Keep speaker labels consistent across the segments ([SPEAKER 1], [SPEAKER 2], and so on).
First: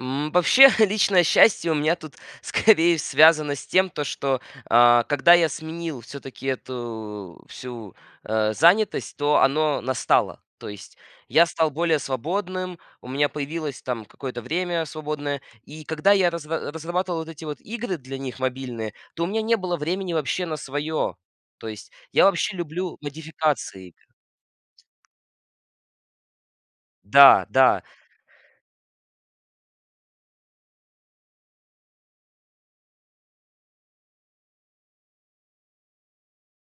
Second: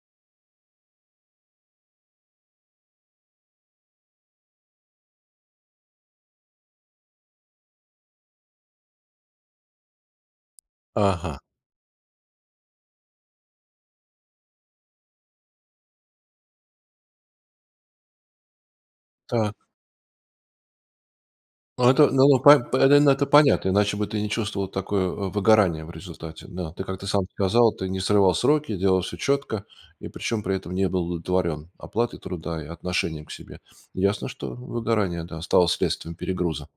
[SPEAKER 1] М, вообще личное счастье у меня тут, скорее, связано с тем, то, что, а, когда я сменил всё-таки эту всю, э, занятость, то оно настало. То есть
[SPEAKER 2] Ага.
[SPEAKER 1] я стал более свободным, у меня появилось там какое-то время свободное. И когда я разра разрабатывал вот эти вот игры для них мобильные, то у меня
[SPEAKER 2] Та.
[SPEAKER 1] не было времени вообще на своё. То
[SPEAKER 2] Ну
[SPEAKER 1] есть
[SPEAKER 2] это,
[SPEAKER 1] я
[SPEAKER 2] ну, во
[SPEAKER 1] вообще
[SPEAKER 2] по п
[SPEAKER 1] люблю
[SPEAKER 2] ну, это понятно,
[SPEAKER 1] модификации.
[SPEAKER 2] иначе бы ты не чувствовал такое выгорание в результате. Да, ты, как ты сам
[SPEAKER 1] Да,
[SPEAKER 2] сказал,
[SPEAKER 1] да.
[SPEAKER 2] ты не срывал сроки, делал всё четко, и причем при этом не был удовлетворен оплатой труда и отношением к себе. Ясно, что выгорание, да, стало следствием перегруза.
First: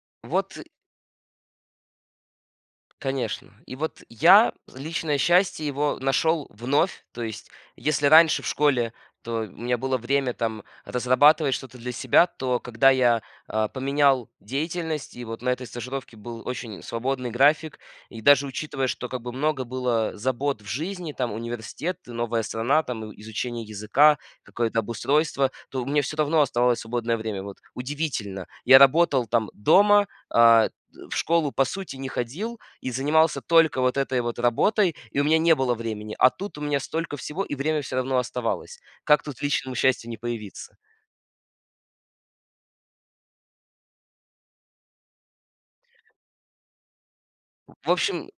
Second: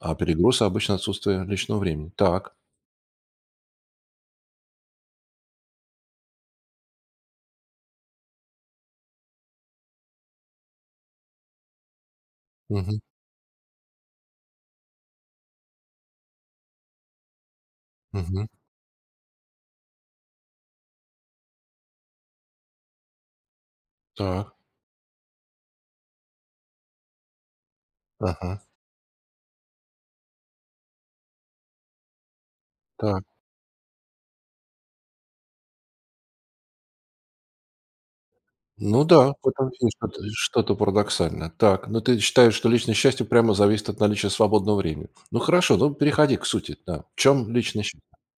[SPEAKER 2] А
[SPEAKER 1] Вот
[SPEAKER 2] перегруз
[SPEAKER 1] и
[SPEAKER 2] обычно отсутствие личного времени. Так.
[SPEAKER 1] Конечно. И вот я личное счастье, его нашёл вновь. То есть, если раньше в школе, то у меня было время там разрабатывать что-то для себя, то когда
[SPEAKER 2] Мгм.
[SPEAKER 1] я, э, поменял деятельность, и вот на этой стажировке был очень свободный график. И даже
[SPEAKER 2] Мгм.
[SPEAKER 1] учитывая, что как бы много было забот в жизни, там университет, новая страна, там и изучение языка,
[SPEAKER 2] Так.
[SPEAKER 1] какое-то обустройство, то у меня всё равно оставалось свободное время. Вот удивительно,
[SPEAKER 2] Ага.
[SPEAKER 1] я работал там дома, а т в школу по сути не ходил и
[SPEAKER 2] Так.
[SPEAKER 1] занимался только вот этой вот работой, и у меня не было времени, а тут у меня столько всего, и время всё равно оставалось.
[SPEAKER 2] Ну
[SPEAKER 1] Как
[SPEAKER 2] да,
[SPEAKER 1] тут
[SPEAKER 2] в этом
[SPEAKER 1] личному
[SPEAKER 2] есть
[SPEAKER 1] счастью не
[SPEAKER 2] что-то и что-то
[SPEAKER 1] появиться?
[SPEAKER 2] парадоксальное. Так, но ты считаешь, что личное счастье прямо зависит от наличия свободного времени. Ну, хорошо, ну, переходи к сути, да. В чем личное
[SPEAKER 1] В
[SPEAKER 2] сча
[SPEAKER 1] общем,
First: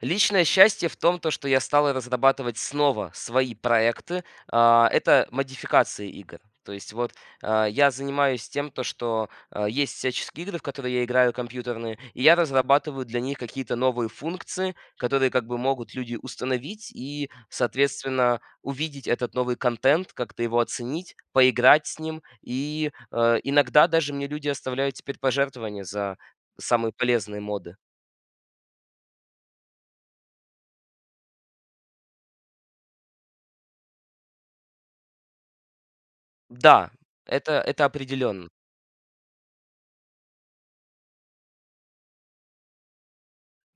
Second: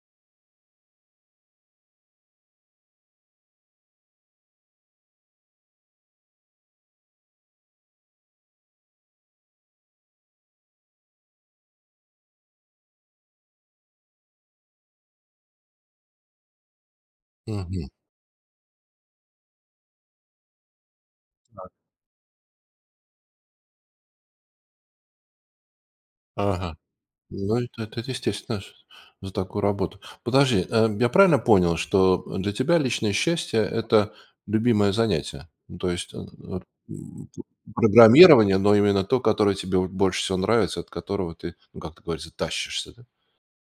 [SPEAKER 1] личное счастье в том, то, что я стал разрабатывать снова свои проекты. А, это модификация игр. То есть вот, э, я занимаюсь тем, то, что, э, есть всяческие игры, в которые я играю компьютерные, и я разрабатываю для них какие-то новые функции, которые как бы могут люди установить и
[SPEAKER 2] Мгм.
[SPEAKER 1] соответственно увидеть этот новый контент, как-то его оценить,
[SPEAKER 2] Так.
[SPEAKER 1] поиграть с ним. И, э, иногда даже мне люди оставляют теперь пожертвование за
[SPEAKER 2] Ага.
[SPEAKER 1] самые полезные
[SPEAKER 2] Ну,
[SPEAKER 1] моды.
[SPEAKER 2] это это естественно ш за такую работу. Подожди, э, я правильно понял, что для тебя личное счастье- это любимое занятие? Ну, то есть, э э, м
[SPEAKER 1] Да,
[SPEAKER 2] м,
[SPEAKER 1] это это определённо.
[SPEAKER 2] программирование, но именно то, которое тебе вот больше всего нравится, от которого ты, ну, как это говорится, тащишься, да?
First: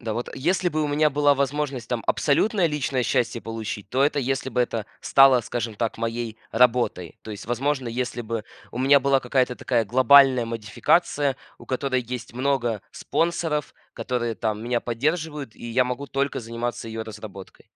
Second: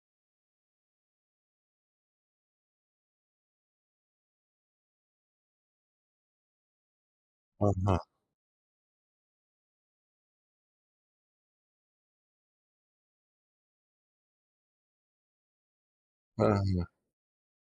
[SPEAKER 1] Да, вот если бы у меня была возможность там абсолютное личное счастье получить, то это если бы это стало, скажем так, моей работой. То есть, возможно,
[SPEAKER 2] Ага.
[SPEAKER 1] если бы у меня была какая-то такая глобальная модификация, у которой есть много спонсоров, которые там меня поддерживают, и я могу только
[SPEAKER 2] Правильно.
[SPEAKER 1] заниматься её разработкой.